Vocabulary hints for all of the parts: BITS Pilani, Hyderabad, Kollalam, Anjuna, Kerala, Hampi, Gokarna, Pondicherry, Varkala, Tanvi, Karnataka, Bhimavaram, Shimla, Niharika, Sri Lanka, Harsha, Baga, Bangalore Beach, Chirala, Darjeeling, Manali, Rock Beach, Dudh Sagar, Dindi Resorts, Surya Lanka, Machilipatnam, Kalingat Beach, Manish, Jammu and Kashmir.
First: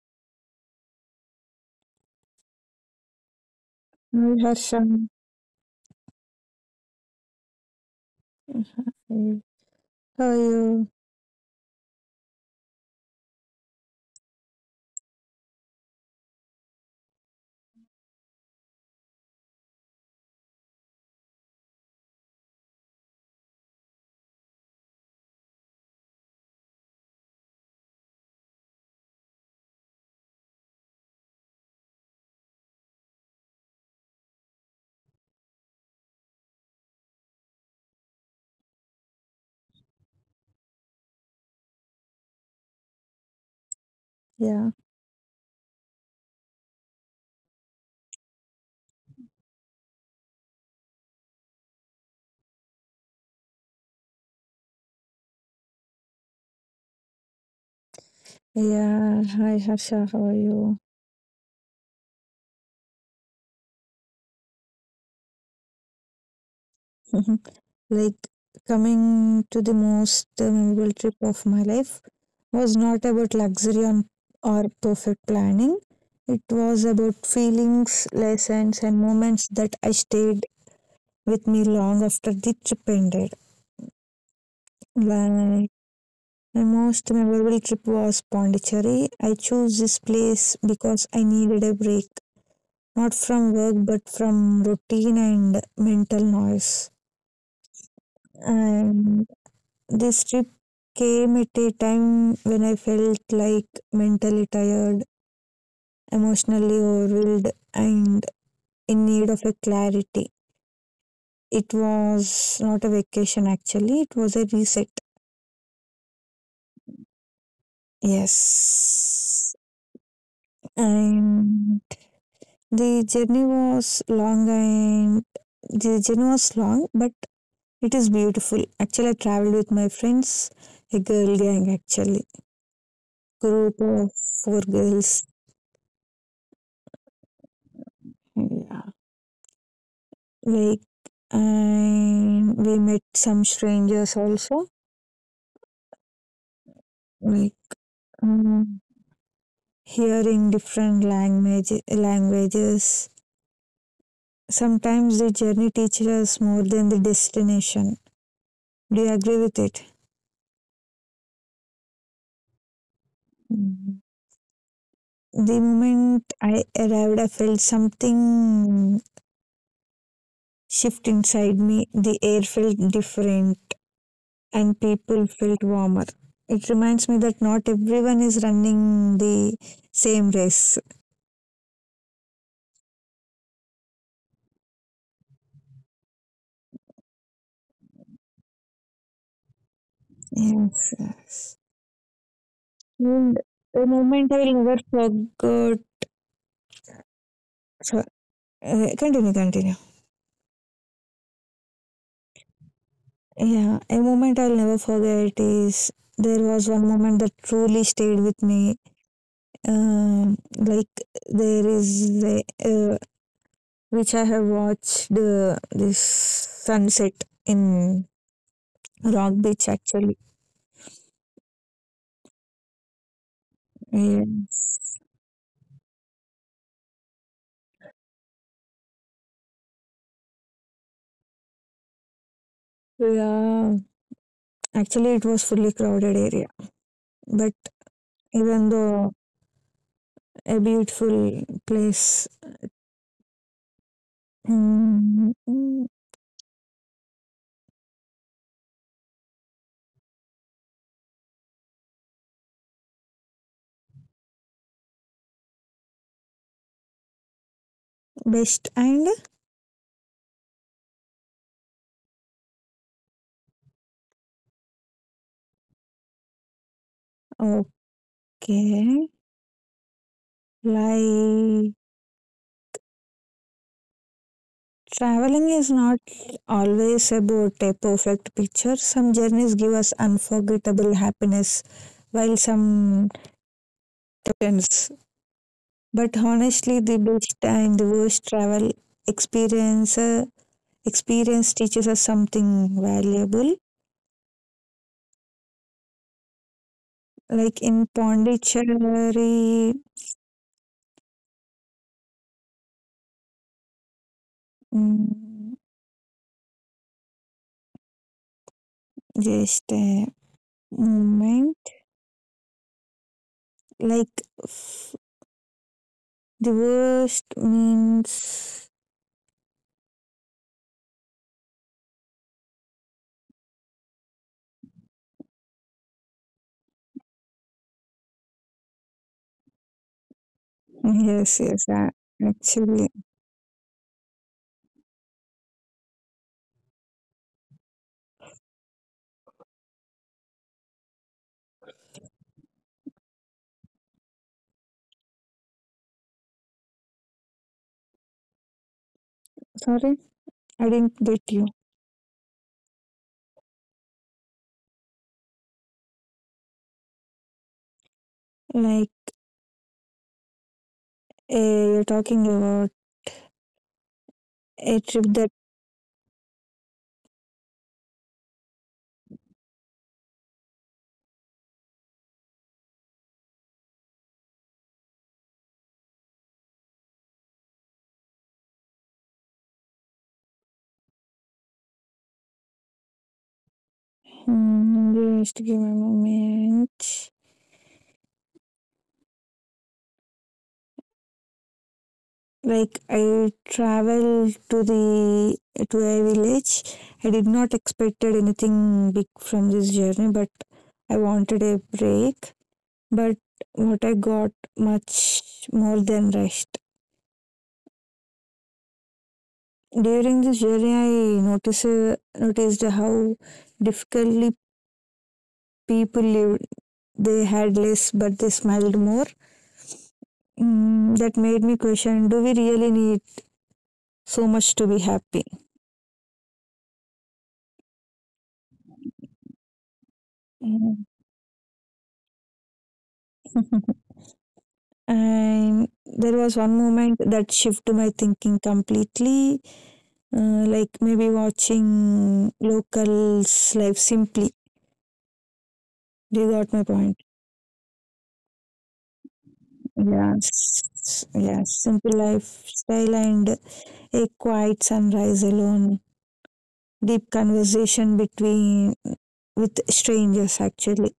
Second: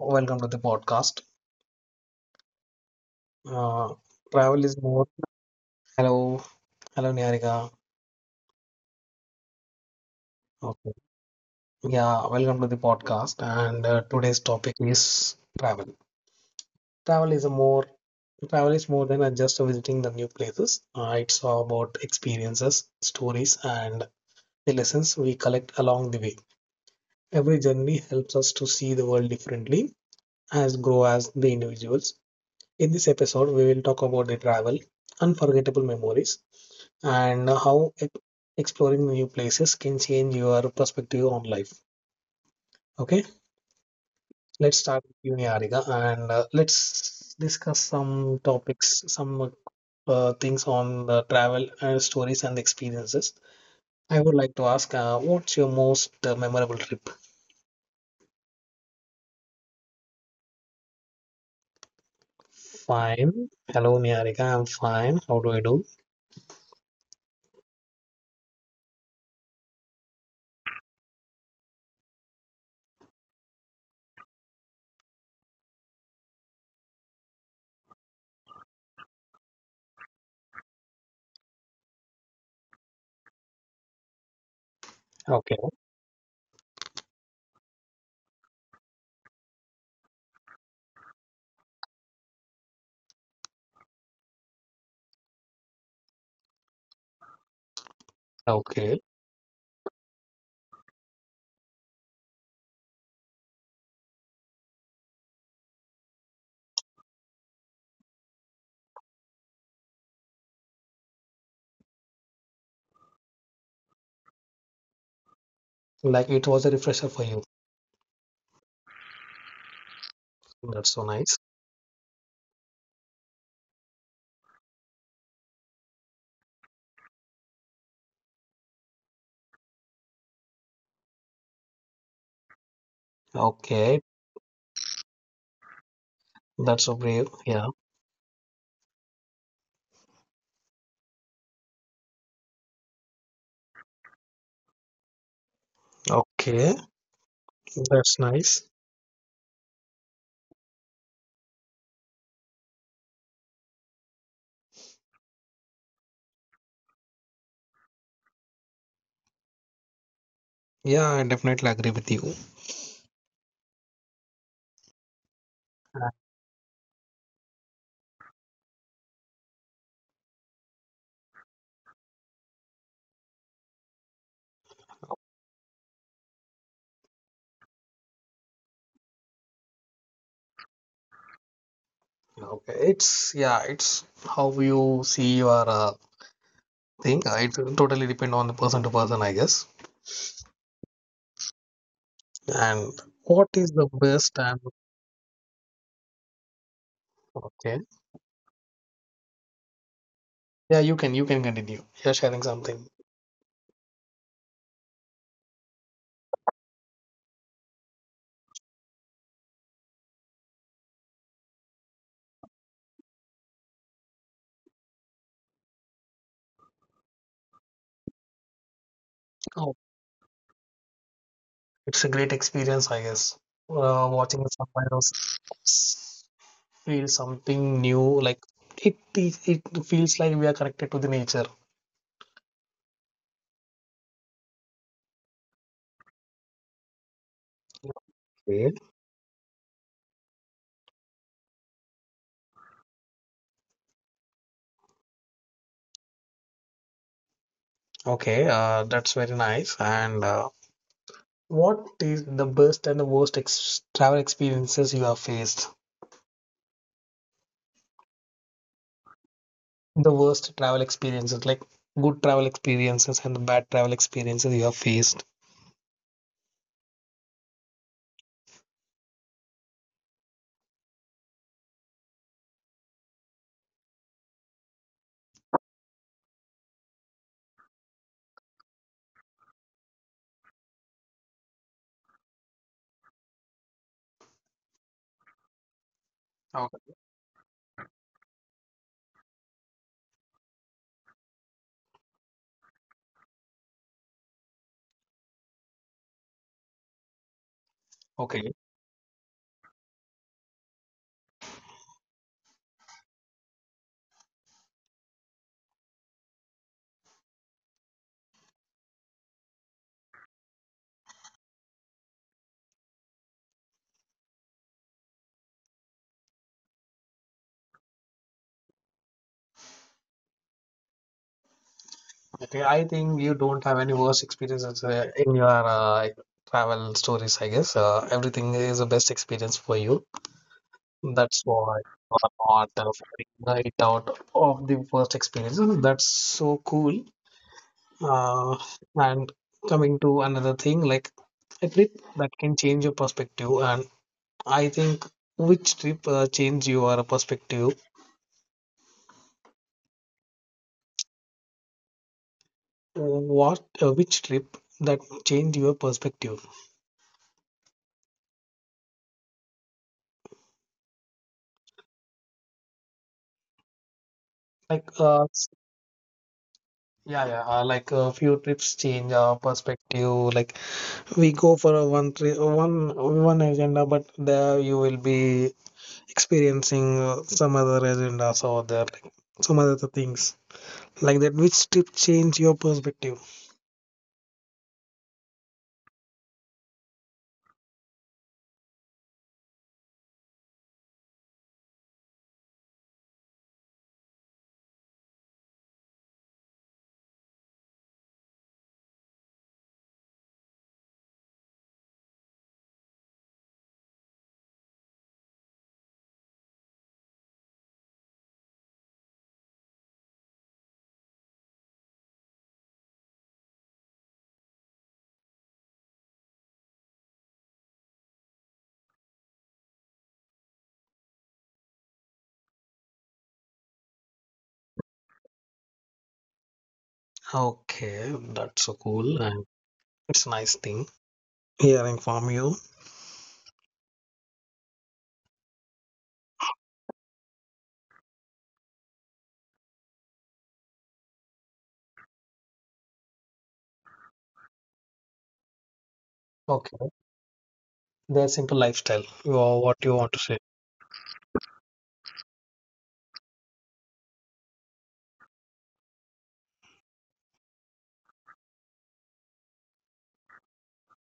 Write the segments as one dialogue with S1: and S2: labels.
S1: welcome to the podcast. Uh,
S2: Hi
S1: travel is
S2: Harsha.
S1: more. Hello, hello, Niharika.
S2: Mm, how are you?
S1: Okay. Yeah, welcome to the podcast. And today's topic is travel. Travel is a more travel is more than just visiting the new places. It's all about experiences, stories, and the lessons we collect along the way. Every journey helps us to see the world differently, as grow as the individuals. In this episode, we will talk about the travel, unforgettable memories, and how exploring new places can change your perspective on life. Okay,
S2: Yeah,
S1: let's start with you, and let's discuss some topics, some things on the travel and stories and experiences. I would like to ask, what's your most memorable trip?
S2: yeah. Hi Harsha, how are you?
S1: Fine. Hello, Niharika. I'm fine. How do I do?
S2: Like, coming to the most memorable trip of my life, was not about luxury on, or perfect planning. It was about feelings, lessons, and moments that I stayed with me long after the trip ended.
S1: Okay.
S2: Like, my most memorable trip was Pondicherry. I chose this place because I needed a break, not from work but from routine and mental noise.
S1: Okay.
S2: And this trip came at a time when I felt like mentally tired, emotionally overwhelmed, and in need of a clarity. It was not a vacation actually, it was a reset.
S1: Like it was a refresher for you.
S2: Yes.
S1: That's so nice.
S2: And the journey was long and the journey was long, but it is beautiful. Actually, I traveled with my friends, a girl gang actually, group
S1: Okay.
S2: of four girls.
S1: That's so brave. Yeah.
S2: Yeah. Like, and we met some strangers also.
S1: Okay.
S2: Like,
S1: That's nice.
S2: um, hearing different languages. Sometimes the journey teaches us more than the destination. Do you agree with it?
S1: Yeah, I definitely agree with you.
S2: Mm. The moment I arrived, I felt something shift inside me. The air felt different, and people felt warmer. It reminds me that not everyone is running the same race.
S1: Okay, it's how you see your thing. It totally depend on the person to person, I guess.
S2: Yes.
S1: And
S2: And
S1: what is the
S2: a moment
S1: best
S2: I
S1: and
S2: will never forget.
S1: okay?
S2: so- continue, continue.
S1: Yeah, you can continue. You're sharing something.
S2: Yeah, a moment I'll never forget is there was one moment that truly stayed with me. Um, like there is a, uh, which I have watched this sunset in Rock Beach
S1: Oh,
S2: actually.
S1: it's a great experience, I guess. Watching someone
S2: Yes.
S1: else feel something new, like it feels like we are connected to the nature.
S2: Yeah. Actually, it was fully crowded area, but
S1: Okay,
S2: even though a beautiful place. Mm, mm,
S1: okay, that's very nice and. What is the best and the worst ex travel experiences you have faced?
S2: best and
S1: The worst travel experiences, like good travel experiences and the bad travel experiences you have faced.
S2: okay, like, traveling is not always about a perfect picture. Some journeys give us unforgettable happiness, while some turns. But
S1: Okay.
S2: honestly, the best and the worst travel experience experience teaches us something valuable. Like
S1: Okay,
S2: in Pondicherry, mm, just a moment. Like, f- the worst means
S1: okay. I think you don't have any worst experiences in your travel stories, I guess. Everything is the best experience for you.
S2: yes,
S1: That's
S2: yes.
S1: why you are not
S2: Actually,
S1: figuring it out of the worst experiences. That's so cool. uh, and coming to another thing, like a trip that can change your perspective, and I think which trip change your perspective.
S2: sorry, I didn't get you.
S1: What Which trip that change your perspective?
S2: Like, you're talking about a
S1: like
S2: trip
S1: uh
S2: that.
S1: s- yeah, yeah, like a few trips change our perspective, like we go for a one trip, one agenda, but there you will be experiencing some other agendas, or there, like, some other things like that. Which trip change your perspective?
S2: Hmm, just give me a moment. Like I traveled to a village. I did not expected anything big from this journey, but I wanted a break. But what I got much more than rest. During this journey, I noticed how difficultly people lived. They had less, but they smiled more. Mm, that made me question: do we really need so much to be happy?
S1: Okay, that's so cool, and it's a nice thing hearing from you.
S2: And there was one moment that shifted my thinking completely, like maybe watching locals' life simply. They got my
S1: Okay,
S2: point.
S1: their simple lifestyle. You are what you want to say.
S2: Yes, yes, simple lifestyle and a quiet sunrise alone, deep conversation between with strangers actually.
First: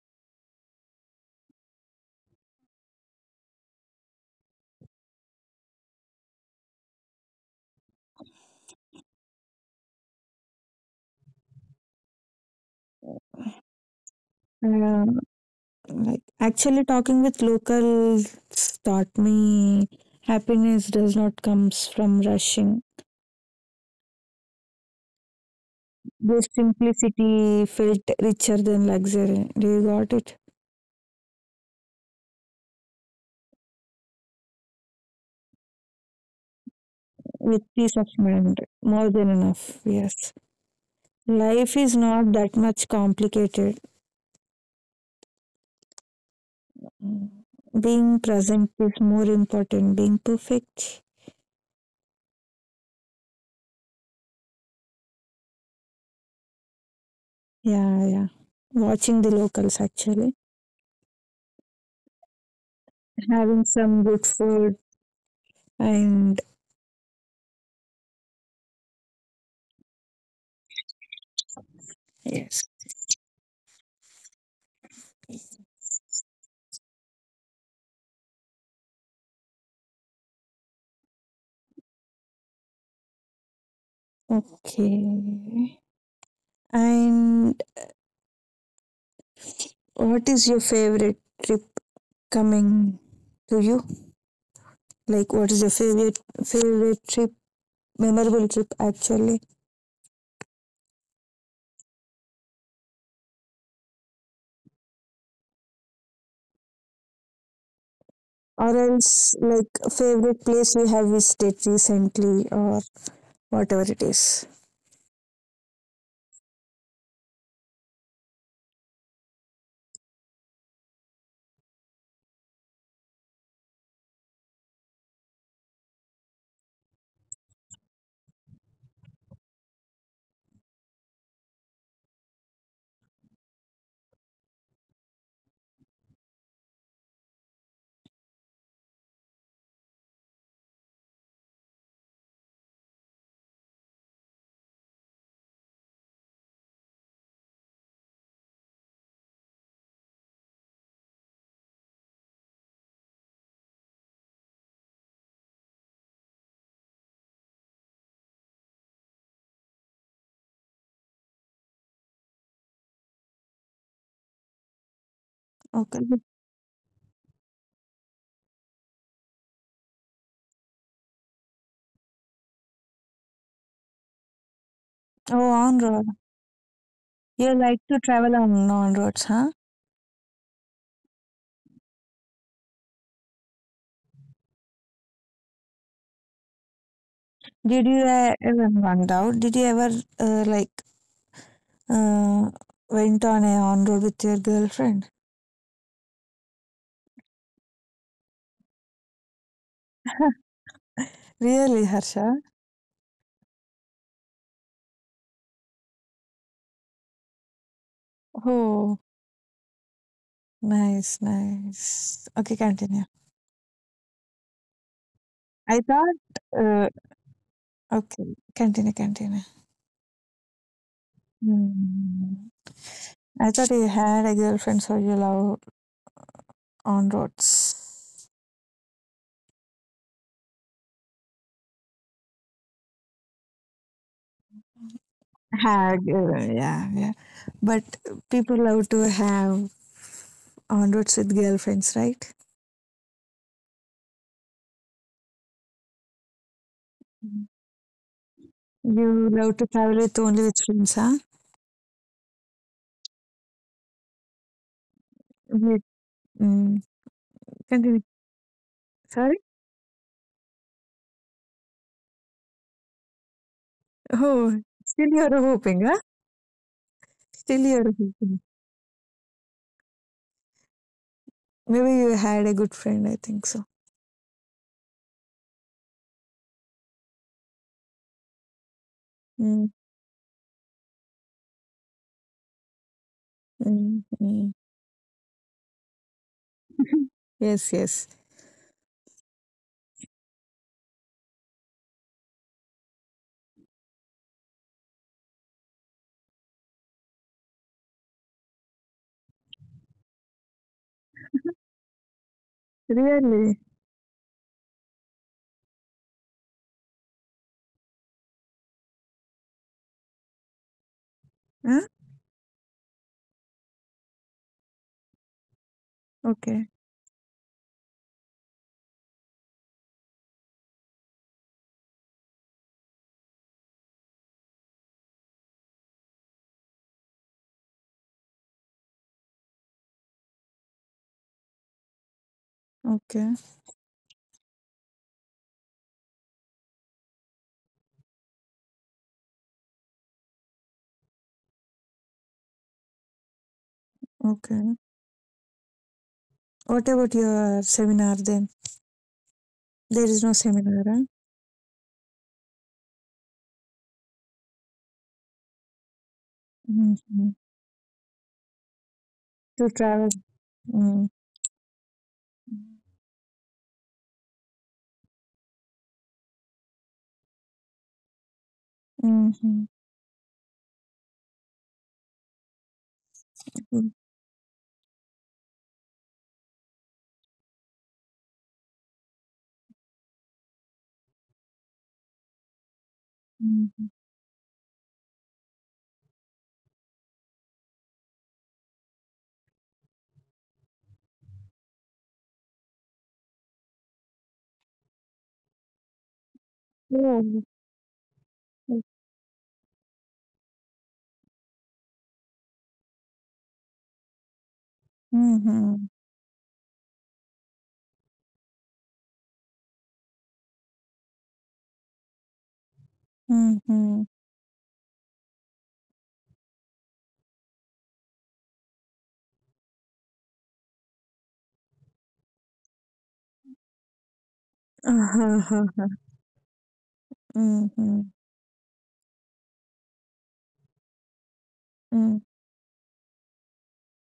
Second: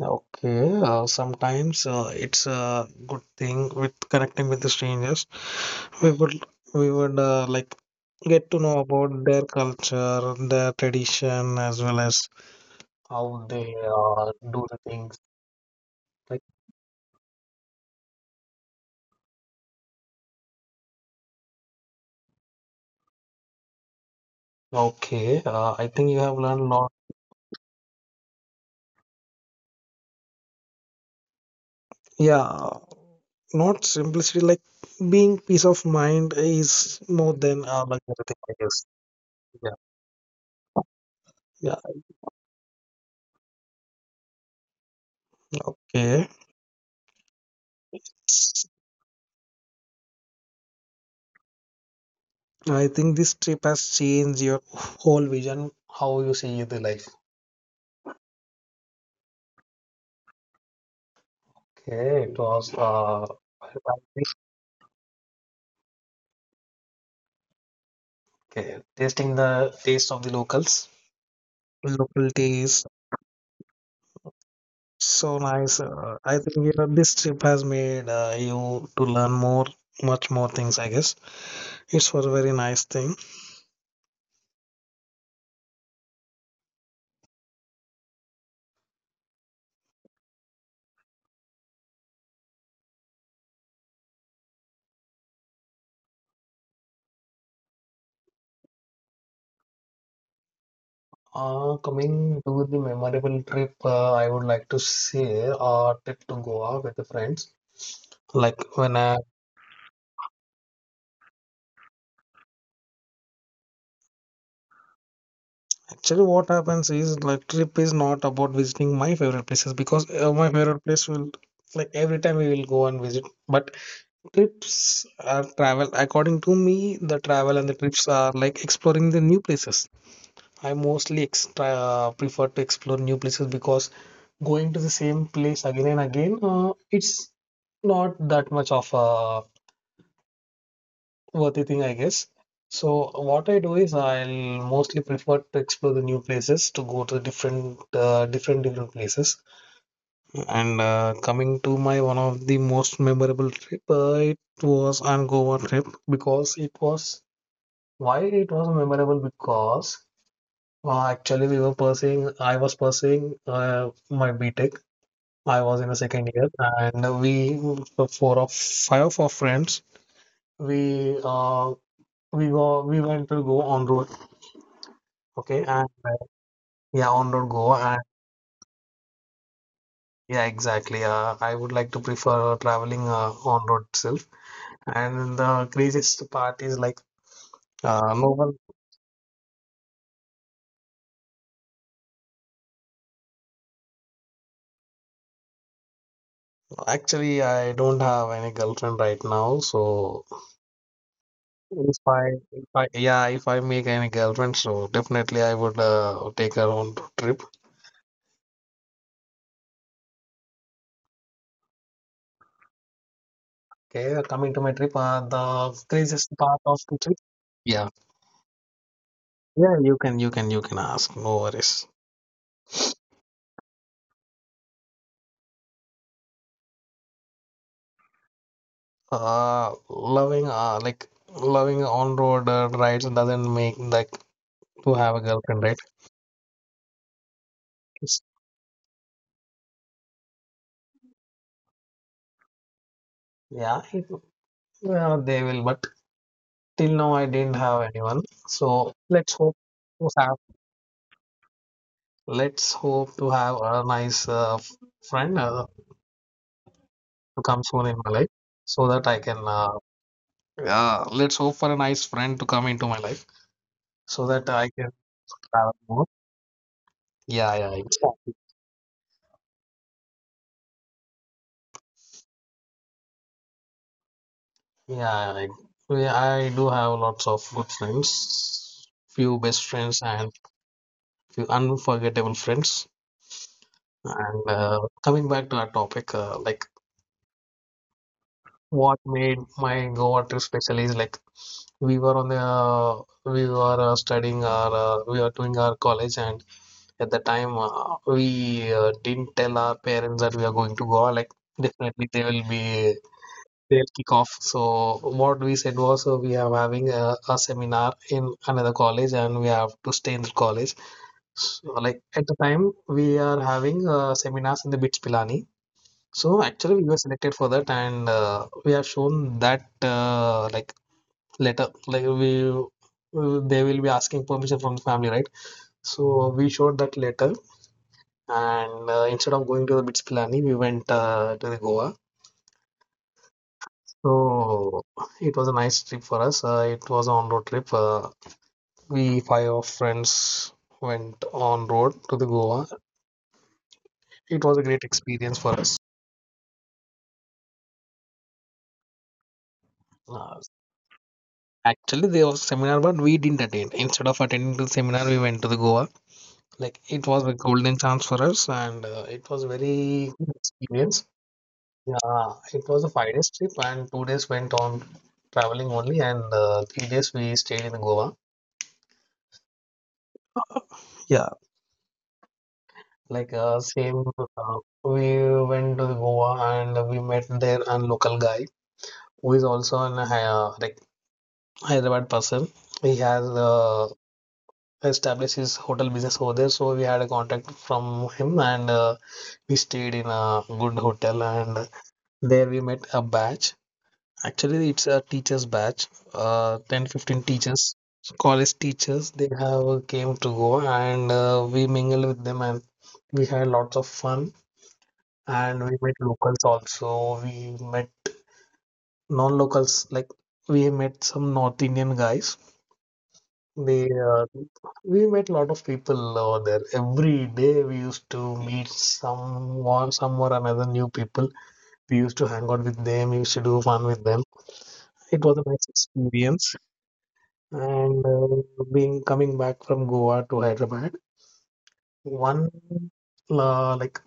S1: Okay, sometimes it's a good thing with connecting with the strangers. We would we would like get to know about their culture, their tradition, as well as how they do the things.
S2: Um, like
S1: Like
S2: actually talking with locals taught me happiness does not comes from rushing.
S1: okay, I think you have
S2: Their
S1: learned a lot.
S2: simplicity felt richer than luxury. Do you got it?
S1: Yeah, not simplicity, like being peace of mind is more than
S2: With peace
S1: like
S2: of
S1: everything, I
S2: mind,
S1: guess.
S2: more than
S1: Yeah,
S2: enough. Yes.
S1: yeah,
S2: Life is not that much complicated.
S1: okay.
S2: Being present is more important. Being perfect.
S1: I think this trip has changed your whole vision, how you see the life.
S2: Yeah, yeah. Watching the locals actually.
S1: Okay, it was
S2: Having some good food and
S1: okay, tasting the taste of the locals, local
S2: yes.
S1: taste. So nice. I think, this trip has made you to learn more, much more things, I guess. It was a very nice thing.
S2: Okay. And what is your favorite trip coming to you? Like, what is your favorite trip, memorable trip actually,
S1: Coming to the memorable trip, I would like to say a trip to Goa with the friends.
S2: or
S1: Like when I,
S2: else like favorite place you have visited recently or whatever it is.
S1: actually what happens is, like, trip is not about visiting my favorite places, because my favorite place will, like, every time we will go and visit. But trips are travel. According to me, the travel and the trips are like exploring the new places. I mostly prefer to explore new places, because going to the same place again and again, it's not that much of a worthy thing, I guess. So what I do is I'll mostly prefer to explore the new places, to go to different, places. And coming to my one of the most memorable trip, it was an Goa trip, because it was, why it was memorable, because actually I was pursuing my B Tech. I was in the
S2: Okay.
S1: second year, and we the four of five of our friends, we uh we went to go on road.
S2: Oh,
S1: Okay,
S2: on
S1: and
S2: road.
S1: yeah, on road
S2: You
S1: go.
S2: like to
S1: And
S2: travel on roads, huh?
S1: yeah, exactly. I would like to prefer traveling on road itself. And the craziest part is, like,
S2: Did you
S1: no one.
S2: ever went out, did you ever, like, uh, went on a on road with your girlfriend?
S1: Actually, I don't have any girlfriend right now, so
S2: Really,
S1: if I
S2: Harsha.
S1: if I yeah if I make any girlfriend, so definitely I would take her on road trip.
S2: Oh, nice, nice. Okay, continue.
S1: Okay, coming to my trip,
S2: I
S1: the
S2: thought
S1: craziest part of the trip. Yeah.
S2: Okay, continue, continue.
S1: Yeah, you can ask. No worries.
S2: Hmm. I thought you had a girlfriend, so you love on roads.
S1: Like loving on-road rides doesn't make like to have a girlfriend, right?
S2: Had, yeah, yeah. But
S1: It's-
S2: people love to have on roads with girlfriends, right?
S1: yeah, yeah, they will. But till now, I
S2: Mhm.
S1: didn't have anyone. So
S2: You
S1: let's
S2: love
S1: hope
S2: to travel
S1: to
S2: with
S1: have.
S2: only with friends, huh?
S1: Let's hope to have a nice friend
S2: With, mm,
S1: to come soon in
S2: continue.
S1: my life, so that I can.
S2: Sorry?
S1: Yeah, let's hope for a nice friend to come into my life, so that
S2: Oh,
S1: I can
S2: still you're
S1: travel
S2: hoping, huh?
S1: more. Yeah,
S2: Still
S1: yeah,
S2: you're
S1: yeah.
S2: hoping. Maybe you had a good friend, I think so.
S1: yeah, I, yeah, I do have lots of good friends, few best
S2: Mm,
S1: friends, and few unforgettable friends.
S2: mm,
S1: And
S2: mm.
S1: coming back to our topic, like
S2: Yes, yes.
S1: what made my Goa trip special is, like, we were studying our we were doing our college, and at the time we didn't tell our parents that we are going to Goa. Like definitely they will be,
S2: Really?
S1: they'll kick off. So what we said was, we are having a seminar in another college, and we have to stay in the college. So,
S2: Huh?
S1: like, at the time we are having seminars in the BITS Pilani. So
S2: Okay,
S1: actually we were selected for that, and we have shown that, like, letter, like we they will be asking permission from the family, right? So we showed that letter, and instead of going to the BITS Pilani, we went to the Goa.
S2: okay,
S1: So it was a nice trip for us. It was a on road trip. We five of friends went on road to the Goa. It was a
S2: okay.
S1: great experience for us.
S2: What about your seminar then? There is no
S1: Uh,
S2: seminar, huh?
S1: Actually, there was seminar, but we didn't attend. Instead of attending to the seminar, we went to the Goa. Like it was a
S2: Mhm.
S1: golden chance for us, and it was
S2: To travel.
S1: very good
S2: Mm.
S1: experience. Yeah, it was a 5 days trip, and 2 days went on traveling only, and 3 days we stayed in Goa.
S2: Mhm.
S1: Uh, Yeah,
S2: Mm.
S1: same, we went to the Goa, and we met there a local guy who is also an like Hyderabad person. He has
S2: Mhm.
S1: established his hotel business over there, so we had a contact from him, and we stayed in a good hotel, and there we met a batch. Actually, it's a teachers batch, 10, 15
S2: Oh,
S1: teachers, college
S2: oh.
S1: teachers. They have came to Goa, and we mingled with them, and we had lots of fun, and we
S2: Mhm.
S1: met locals also. We met non-locals, like we met some North Indian guys. They
S2: Mhm.
S1: We met a lot of people over there. Every day we used to meet someone, some or another new people. We used to hang out with them. We used to do fun with them. It was a nice
S2: Ahahaha.
S1: experience. And
S2: Mhm.
S1: being coming back from Goa to Hyderabad,
S2: Mm.
S1: one like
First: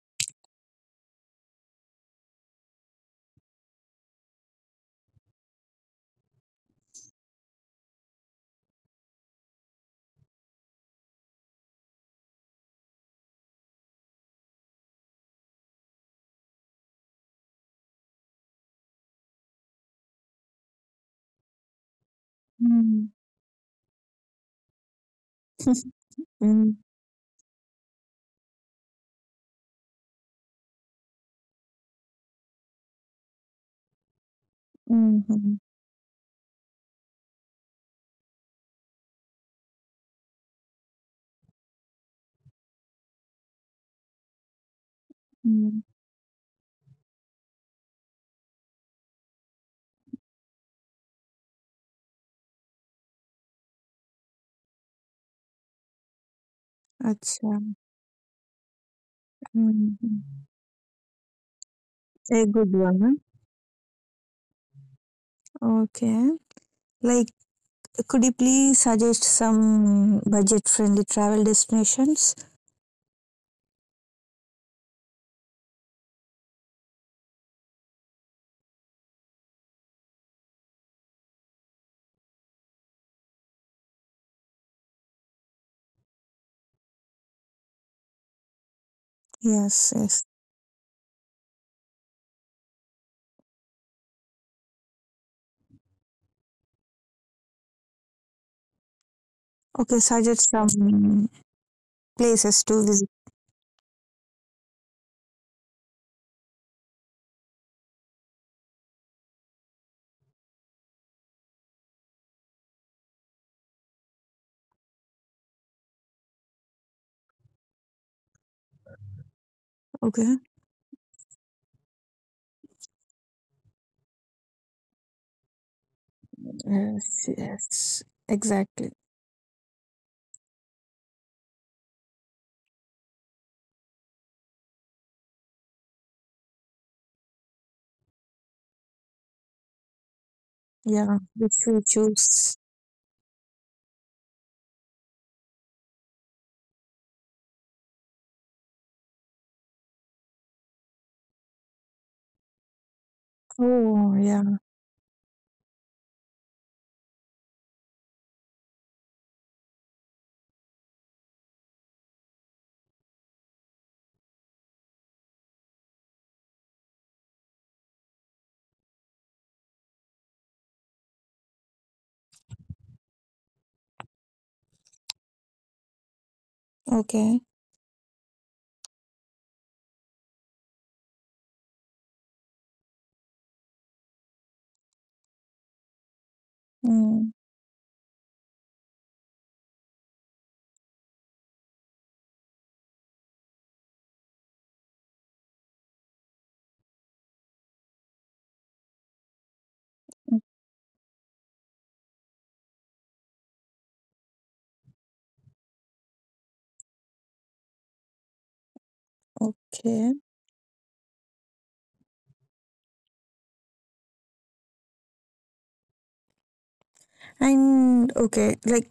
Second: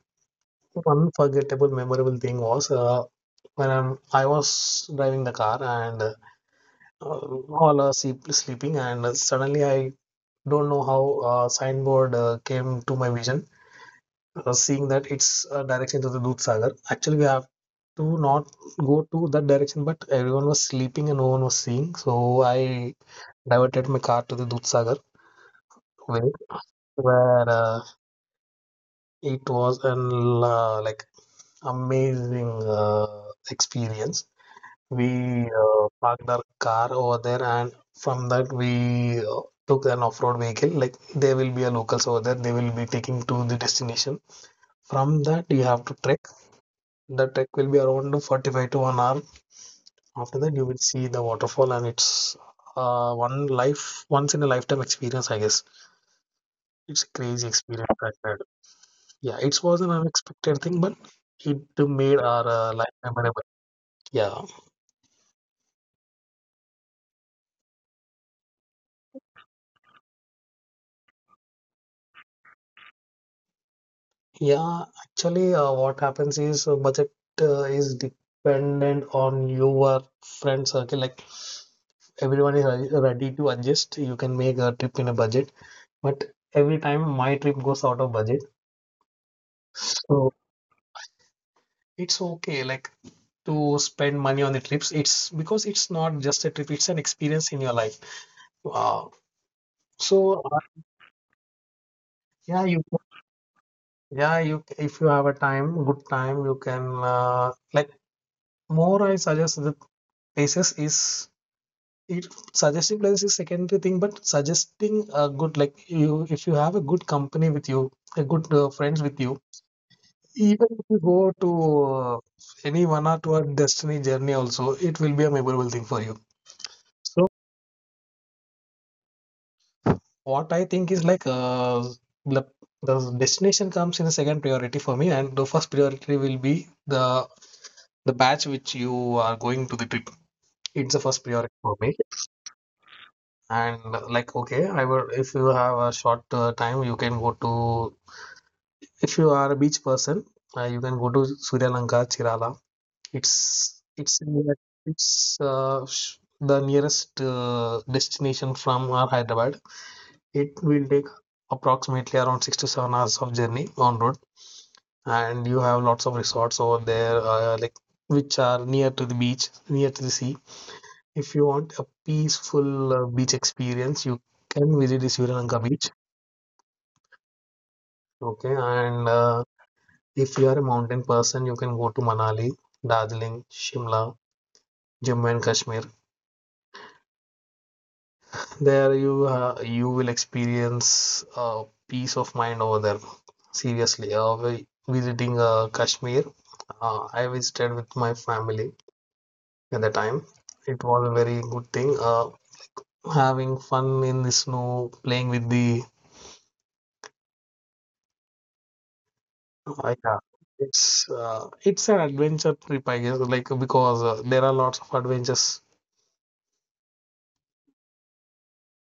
S1: one unforgettable, memorable thing was, when I was driving the car, and all are sleeping, and suddenly I don't know how signboard came to my vision, seeing that it's a direction to the Dudh Sagar. Actually, we have to not go to that direction, but everyone was sleeping and no one was seeing, so I
S2: Mm.
S1: diverted my car to the Dudh Sagar way,
S2: Mm.
S1: where it was an like amazing experience. We
S2: Mhm.
S1: parked our car over there, and from that we took an off-road vehicle. Like there will be a locals over there. They will be taking to the destination. From that you
S2: Mm.
S1: have to trek. The trek will be around 45 to 1 hour. After that you will see the waterfall, and it's once in a lifetime experience, I guess. It's a crazy
S2: Acha.
S1: experience I had. Yeah, it was an
S2: Mhm.
S1: unexpected thing, but it made
S2: A
S1: our
S2: good
S1: life
S2: one, huh?
S1: memorable. Yeah.
S2: Okay. Like, could you please suggest some budget-friendly travel destinations?
S1: Yeah, actually, what happens is budget is dependent on your friend circle. Like everyone is ready to adjust. You can make a trip in a budget, but every time my trip goes out of budget,
S2: Yes, yes.
S1: so it's okay. Like to spend money on the trips, it's because it's not just a trip; it's an experience in your life. Uh,
S2: Okay,
S1: so
S2: suggest some
S1: yeah,
S2: places
S1: you
S2: to visit.
S1: yeah you if you have a time, good time, you can like more. I suggest the places it, Suggestive plans is secondary thing, but suggesting a good, like, you if you have a good company with you, a good friends with you,
S2: Okay.
S1: even if you go to uh, any 1 or 2 hour destiny journey also, it will be a memorable thing for you. So
S2: Yes, yes, exactly.
S1: what I think is like the, the destination comes in a second priority for me, and the first priority will be the batch which you are going to the trip. It's the
S2: Yeah,
S1: first priority
S2: which
S1: for
S2: we
S1: me.
S2: choose.
S1: And like, okay, I will, if you have a short time, you can go to, if you are a beach person, you can go to Surya Lanka, Chirala. It's
S2: Oh,
S1: near-
S2: yeah.
S1: it's the nearest destination from our Hyderabad. It will take approximately around 6 to 7 hours of journey on road, and you have lots of resorts over there, like, which are near to the beach, near to the sea. If you want a peaceful beach experience, you can visit the Sri Lanka beach.
S2: Okay.
S1: Okay, and if you are a mountain person, you can go to Manali, Darjeeling, Shimla, Jammu and Kashmir.
S2: Mm,
S1: There you you will experience peace of mind over there. Seriously, visiting Kashmir, I visited with my family at the time.
S2: mm,
S1: It was a very good thing. Having fun in the snow, playing with the
S2: okay.
S1: yeah, it's an adventure trip, I guess. Like, because there are lots of adventures.
S2: And okay, like,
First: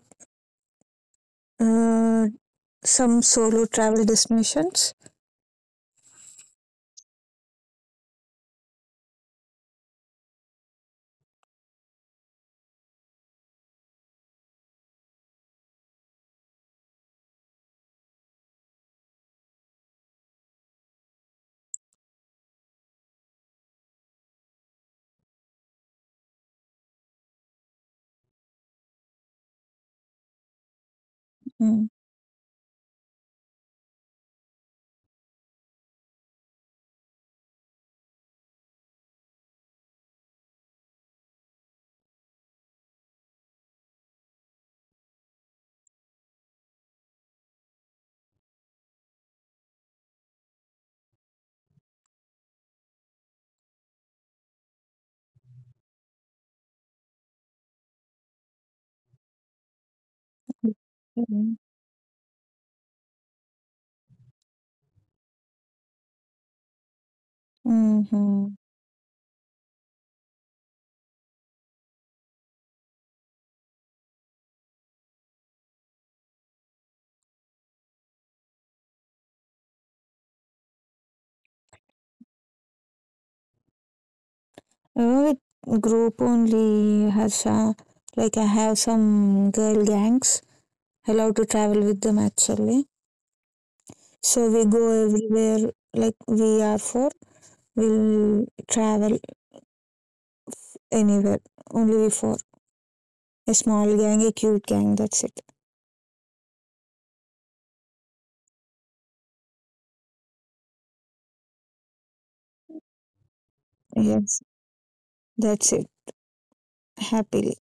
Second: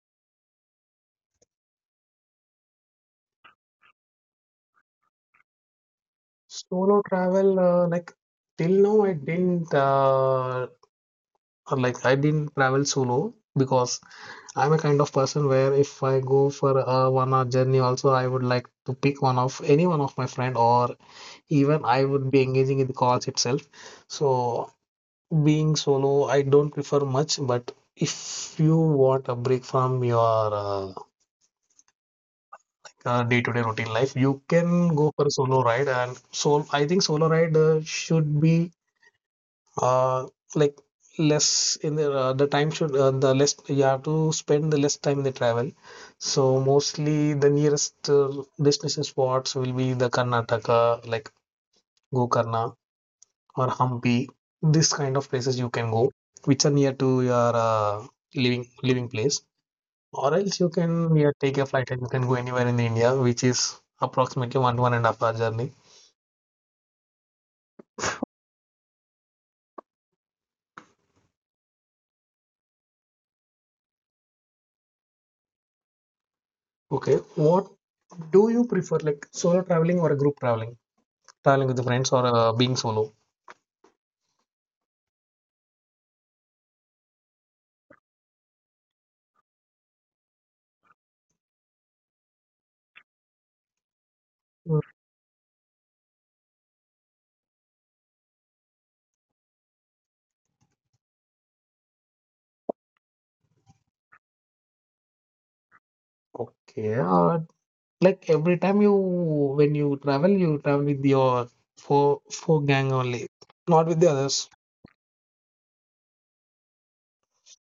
S2: uh, some solo travel destinations.
S1: Solo travel, like, till now, I didn't like, I didn't travel solo because I'm a kind of person where if I go for a 1 hour journey also, I would like to pick one of, any one of my friend, or even I would be engaging in the calls itself. So being solo, I don't prefer much. But if you want a break from your
S2: Mm,
S1: day-to-day routine life, you can go for a solo ride. And so I think solo ride should be uh, like less in the time should the less you have to spend, the less time in the travel. So mostly the nearest destination spots will be the Karnataka, like Gokarna or Hampi. This kind of places you can go, which are near to your living place. Or else you can, yeah, take
S2: mm,
S1: a flight and you can go anywhere in India, which is approximately 1.5 hour journey.
S2: mm-hmm.
S1: Okay, what do you prefer, like solo traveling or a group traveling? Traveling with the friends or being solo?
S2: Uh, with group only, Harsha. Like I have some girl gangs allowed to travel with them actually. So we
S1: Mm.
S2: go everywhere. Like we are four, we'll travel anywhere, only for a small gang, a cute gang, that's it.
S1: Okay. Like, every time you, when you travel with your four four gang only, not with the
S2: Yes,
S1: others.
S2: that's it. Happily.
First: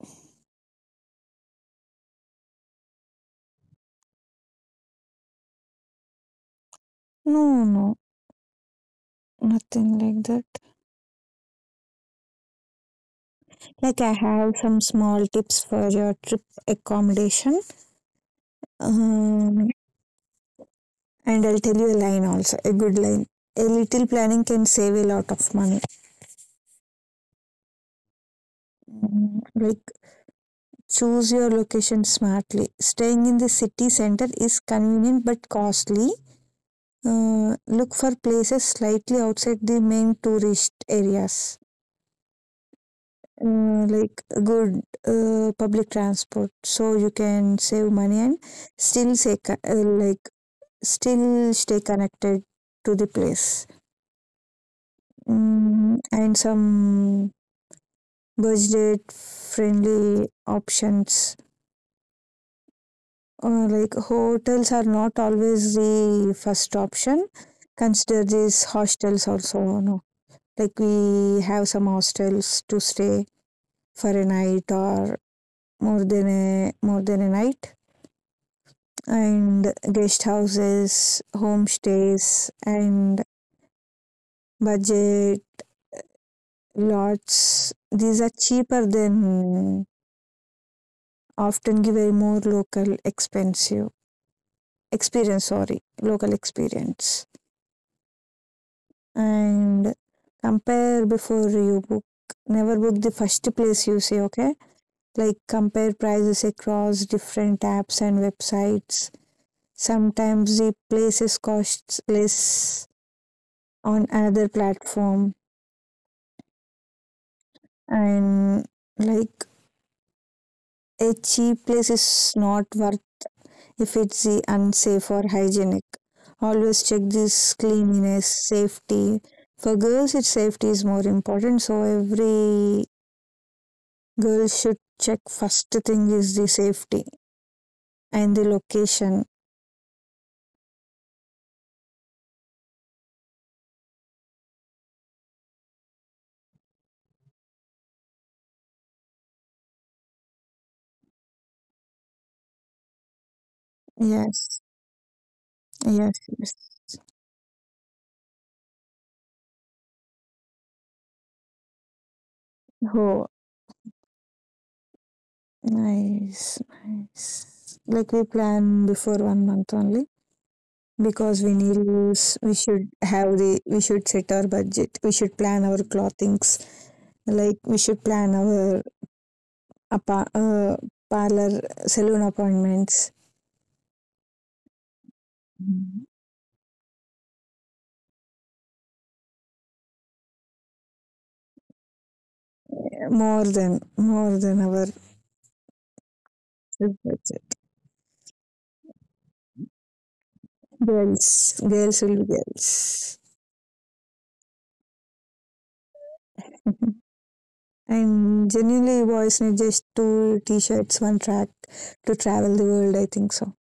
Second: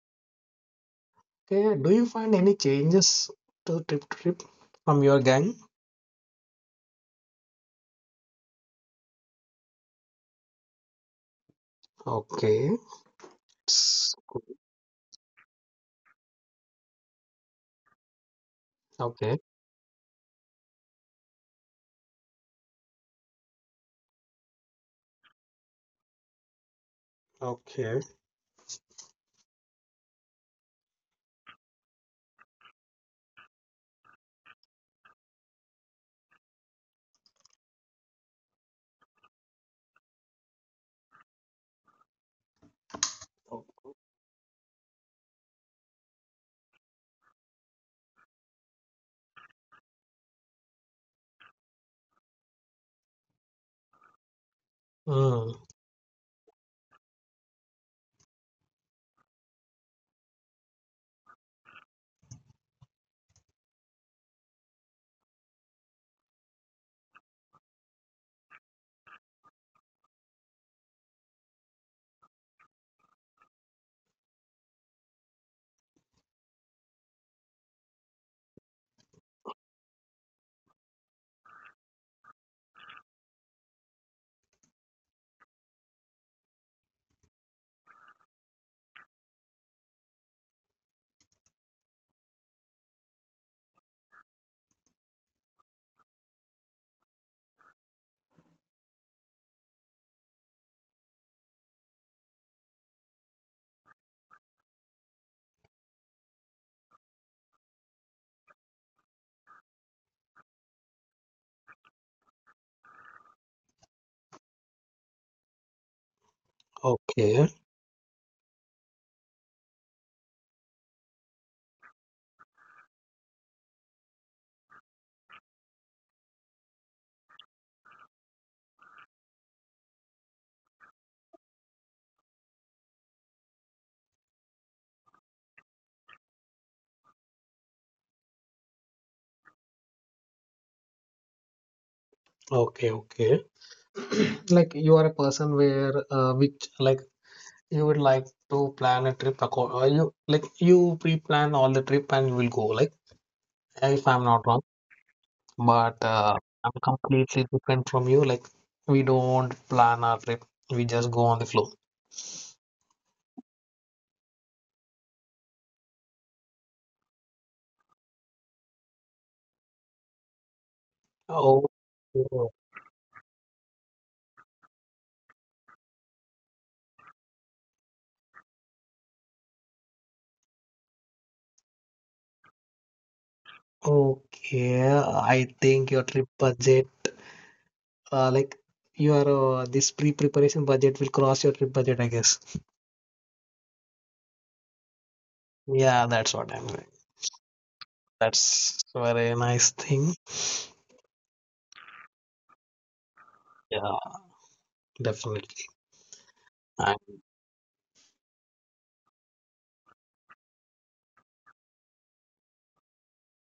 S1: Okay. Do you find any changes to trip from your gang?
S2: No, no, nothing like that.
S1: Okay.
S2: Like, I
S1: It's good.
S2: have some small tips for your trip accommodation.
S1: Okay.
S2: Um, and I'll tell you a line also, a good line. A little planning can save a lot of money.
S1: Okay.
S2: Mm. Like, choose your location smartly. Staying in the city center is convenient but costly. Look for places slightly outside the main tourist areas, like good public transport so you can save money and still stay co- uh, like still stay connected to the place.
S1: Mm,
S2: Mm, and some budget friendly options, like hotels are not always the first option, consider these hostels also. Like we have some hostels to stay for a night or more than a night, and guest houses, homestays and budget lots. These are cheaper than often give a more local expensive experience, sorry, local experience. And compare before you book, never book the first place you see, okay? Like compare prices across different apps and websites. Sometimes the places costs less on another platform,
S1: okay.
S2: and like a cheap place is not worth if it's the unsafe or hygienic. Always check this cleanliness, safety. For girls, its safety is more important, so every girl should check first thing is the safety and the location.
S1: Okay. Okay. Like, you are a person where which, like, you would like to plan a trip accord, or you, like, you pre-plan all the trip and you will go, like, if I'm not
S2: Yes,
S1: wrong, but
S2: yes, yes.
S1: I'm completely different from you. Like, we don't plan our trip, we just go on the flow.
S2: Oh, nice, nice. Like we plan before one month only because we
S1: Oh,
S2: need to we should have the we should set our budget. We should plan our clothings. Like we should plan our appa- uh, parlor saloon appointments.
S1: okay. I think your trip budget, like, your this pre-preparation budget will cross your trip budget, I guess.
S2: More than our
S1: Yeah, that's what I'm doing.
S2: budget.
S1: That's very nice thing.
S2: Girls, girls will be girls.
S1: Yeah, definitely. I,
S2: And genuinely, boys need just two t-shirts, one track to travel the world. I think so.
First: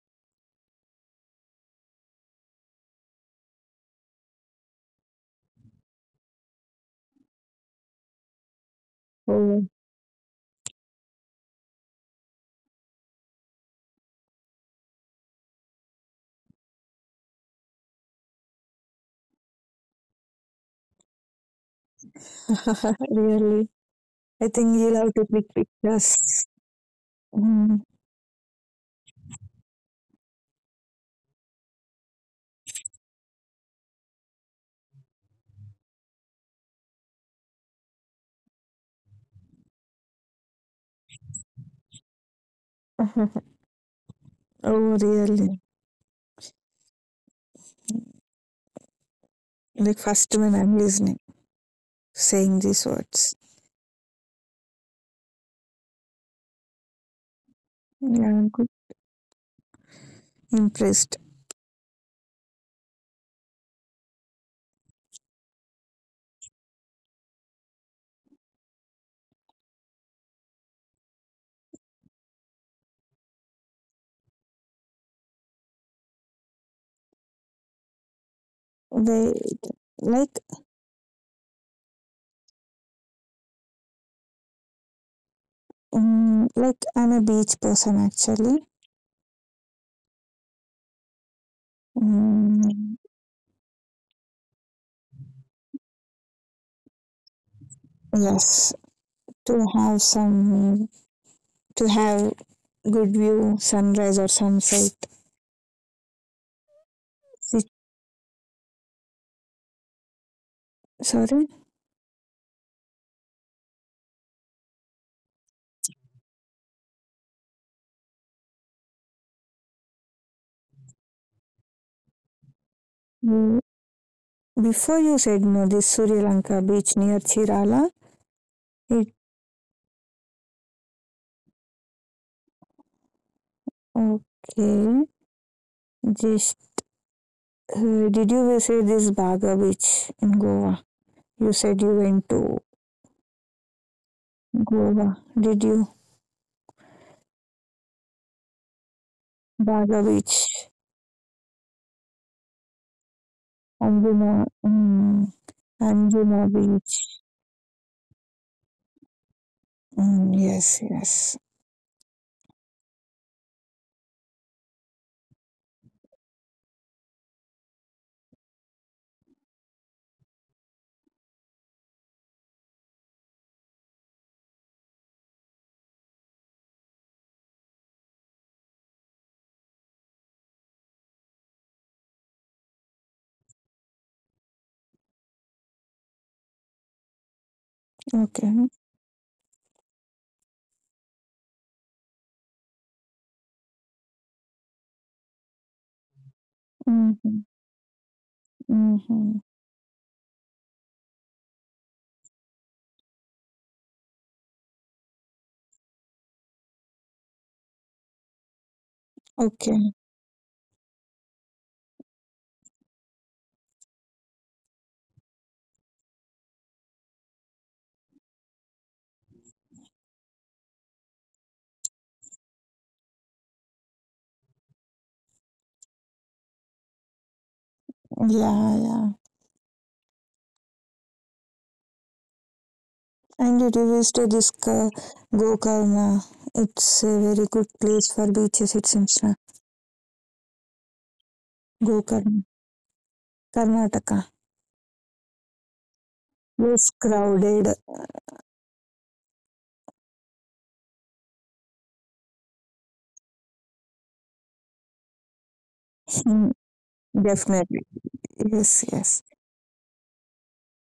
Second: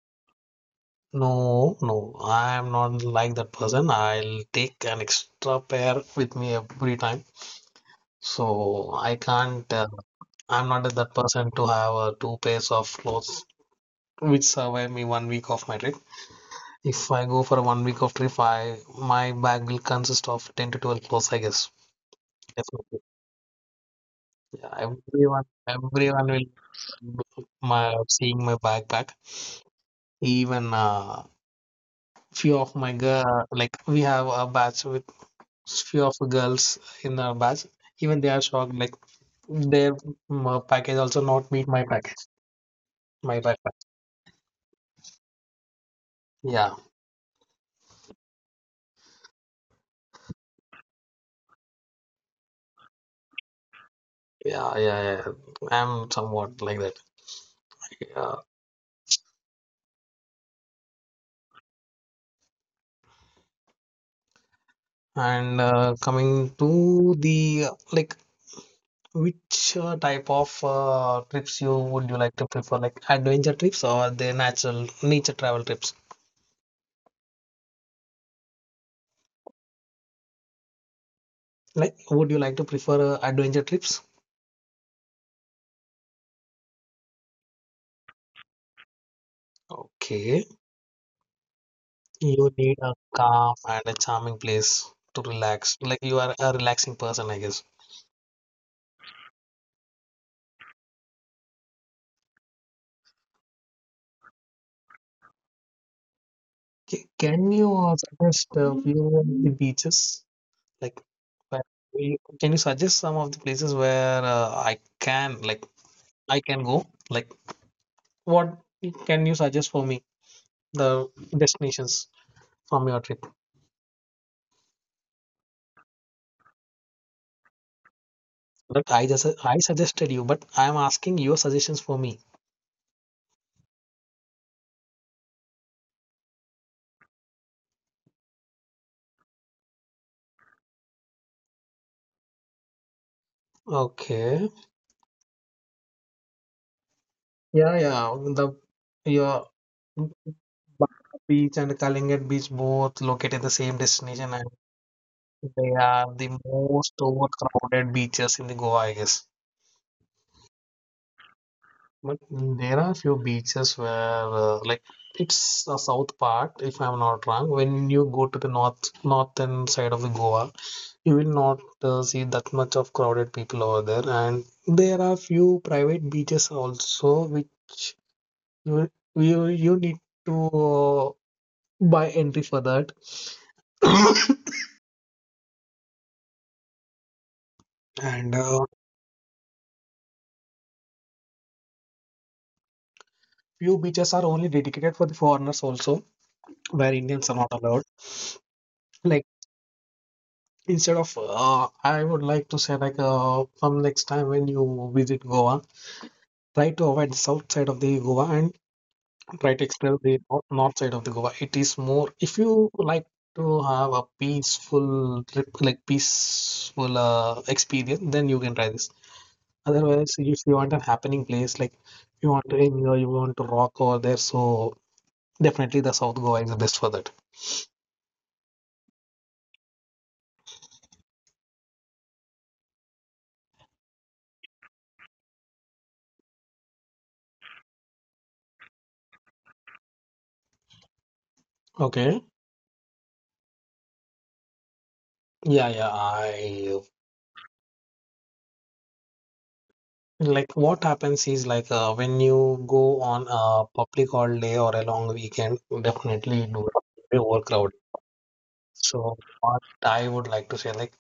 S1: no, no, I'm not like that person. I'll take an extra pair with me every time. So I
S2: Oh.
S1: can't, I'm not that person to have two pairs of clothes which survive me 1 week of my trip. If I go for a 1 week of trip, I my bag will consist of 10 to 12 clothes, I guess. Definitely.
S2: Really, I think
S1: Yeah,
S2: you'll have to click
S1: everyone will
S2: pictures.
S1: look
S2: Mm.
S1: my seeing my backpack. Even few of my girl, like, we have a batch with few of the girls in our batch. Even they are shocked, like their package also not meet my package, my backpack.
S2: Oh, really?
S1: Yeah.
S2: Like first when I'm listening, saying these words.
S1: Yeah, yeah, yeah. I'm somewhat like that.
S2: Yeah,
S1: Yeah.
S2: I'm good. Impressed.
S1: And coming to the like, which type of trips you would you like to prefer, like adventure trips or the natural nature travel trips?
S2: Wait, like,
S1: Like, would you like to prefer adventure trips?
S2: mm, like I'm a beach person actually.
S1: Okay, you need a
S2: Mm,
S1: calm and a charming place to relax. Like, you are a relaxing person, I guess.
S2: yes, to have some, to have good view, sunrise or sunset.
S1: Okay. Can
S2: Sit-
S1: you suggest a few of the beaches? Like,
S2: Sorry,
S1: where can you suggest some of the places where I can, like, I can go? Like, what can you suggest for me, the destinations from your trip?
S2: mm, before you said no, this Sri Lanka beach near Chirala.
S1: But I
S2: It
S1: just I suggested you, but I'm asking your suggestions for me.
S2: okay. Just, did you visit this Baga beach in Goa? You said you went to
S1: Okay.
S2: Goa. Did you
S1: Yeah, yeah. The your
S2: Baga beach,
S1: Bangalore Beach and Kalingat Beach both located in the same
S2: Anjuna,
S1: destination, and
S2: mm,
S1: they are the
S2: Anjuna beach?
S1: most overcrowded beaches in the Goa, I guess.
S2: Mm, yes, yes.
S1: But there are few beaches where, like, it's the south part, if I'm not wrong. When you go to the northern side of the Goa, you will not see that much of crowded people over there. And there are few private beaches also, which you you need to buy entry for that. And
S2: Okay.
S1: few beaches are only dedicated for the foreigners also, where Indians are
S2: Mm-hmm.
S1: not allowed. Like.
S2: Mm-hmm.
S1: Instead of, I would like to say, like, from next time when you visit Goa, try to avoid the south side of the Goa and try to
S2: Okay.
S1: explore the north side of the Goa. It is more, if you like to have a peaceful trip, like peaceful experience, then you can try this. Otherwise, if you want a happening place, like you want to enjoy, you want to rock over there, so definitely the South Goa is the best for that.
S2: Yeah, yeah. And did you visit this Gokarna? It's a very good place for beaches, it seems.
S1: Okay.
S2: Gokarna, Karnataka.
S1: Yeah, yeah, I
S2: Less crowded.
S1: Like, what happens is like when you go on a public holiday or a long weekend, definitely it
S2: Mm.
S1: will be overcrowded.
S2: Definitely. Yes,
S1: So
S2: yes,
S1: what I would like to say, like,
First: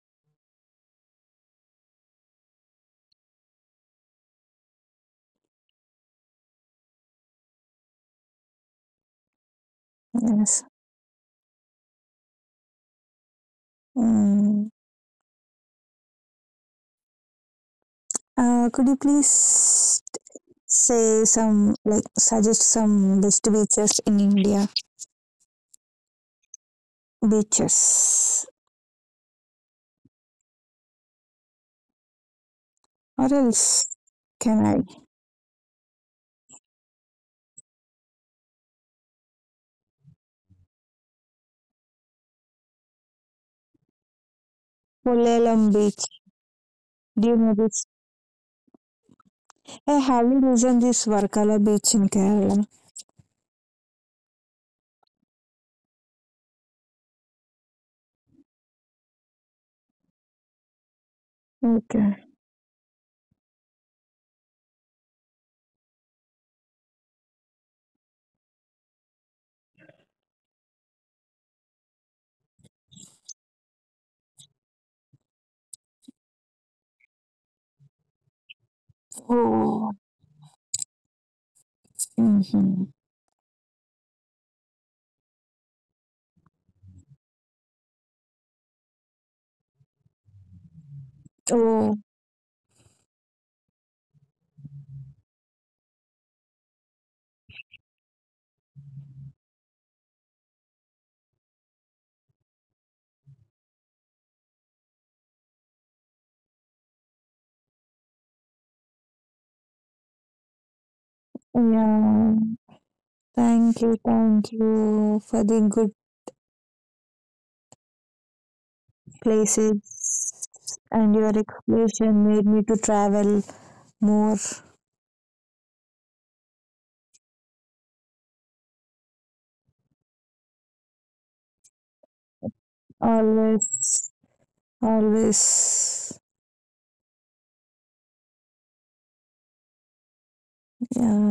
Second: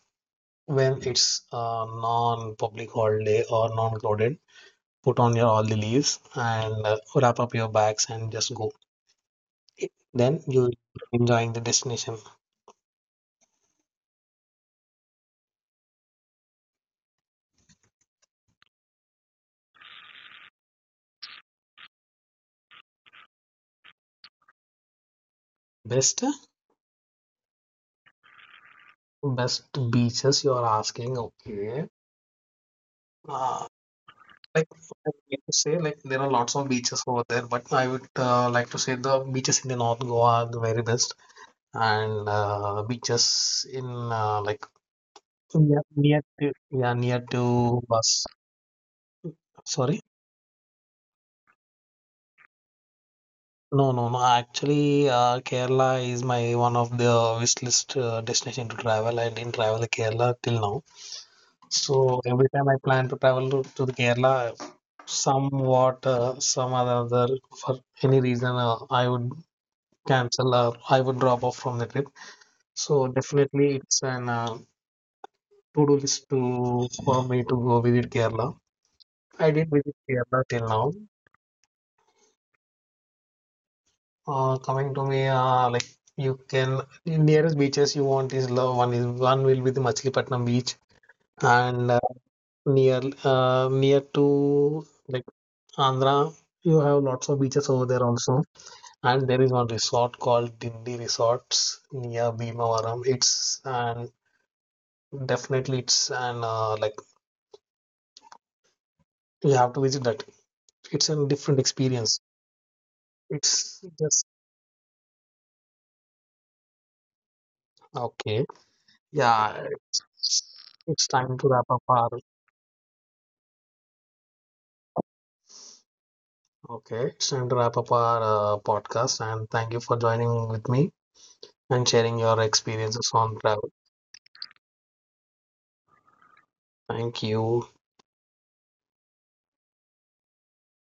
S1: when it's a non-public holiday or non-crowded, put on your all the leaves and wrap up your bags and just go. Then
S2: yes.
S1: you enjoying the destination.
S2: Mm. Could you please say some, like, suggest some best beaches in India?
S1: Best
S2: Beaches.
S1: Best beaches you are asking. Okay,
S2: Or
S1: uh,
S2: else, can
S1: like,
S2: I?
S1: I would like to say, like, there are lots of beaches over there, but I would like to say the beaches in the North Goa are the very best, and beaches in like,
S2: Kollalam Beach.
S1: near to, yeah, near
S2: Do you know
S1: to
S2: this?
S1: bus.
S2: I
S1: Sorry,
S2: haven't visited this Varkala Beach in Kerala.
S1: no, no, no. Actually, Kerala is my one of the wish list destination to travel. I didn't travel to Kerala till now, so
S2: Okay.
S1: every time I plan to travel to the Kerala, somewhat some other for any reason I would cancel, or I would drop off from the trip. So definitely it's an to-do list to for me to go visit Kerala. I did
S2: Oh.
S1: visit Kerala till now.
S2: Mm-hmm.
S1: Coming to me, like, you can, the nearest beaches you want is love, one will be the Machilipatnam beach, and
S2: Oh,
S1: near, to, like, Andhra, you have lots of beaches over there also. And there is one resort called Dindi Resorts near Bhimavaram. It's an, definitely, it's an like, you have to visit that. It's a different experience.
S2: yeah.
S1: It's just
S2: Thank you for the good
S1: okay. Yeah,
S2: places
S1: it's
S2: and your
S1: time to wrap up
S2: explanation
S1: our,
S2: made me to travel more.
S1: okay, it's time to wrap up our podcast. And thank you for joining with me and sharing your experiences on travel.
S2: Always, always,
S1: Thank you.
S2: yeah.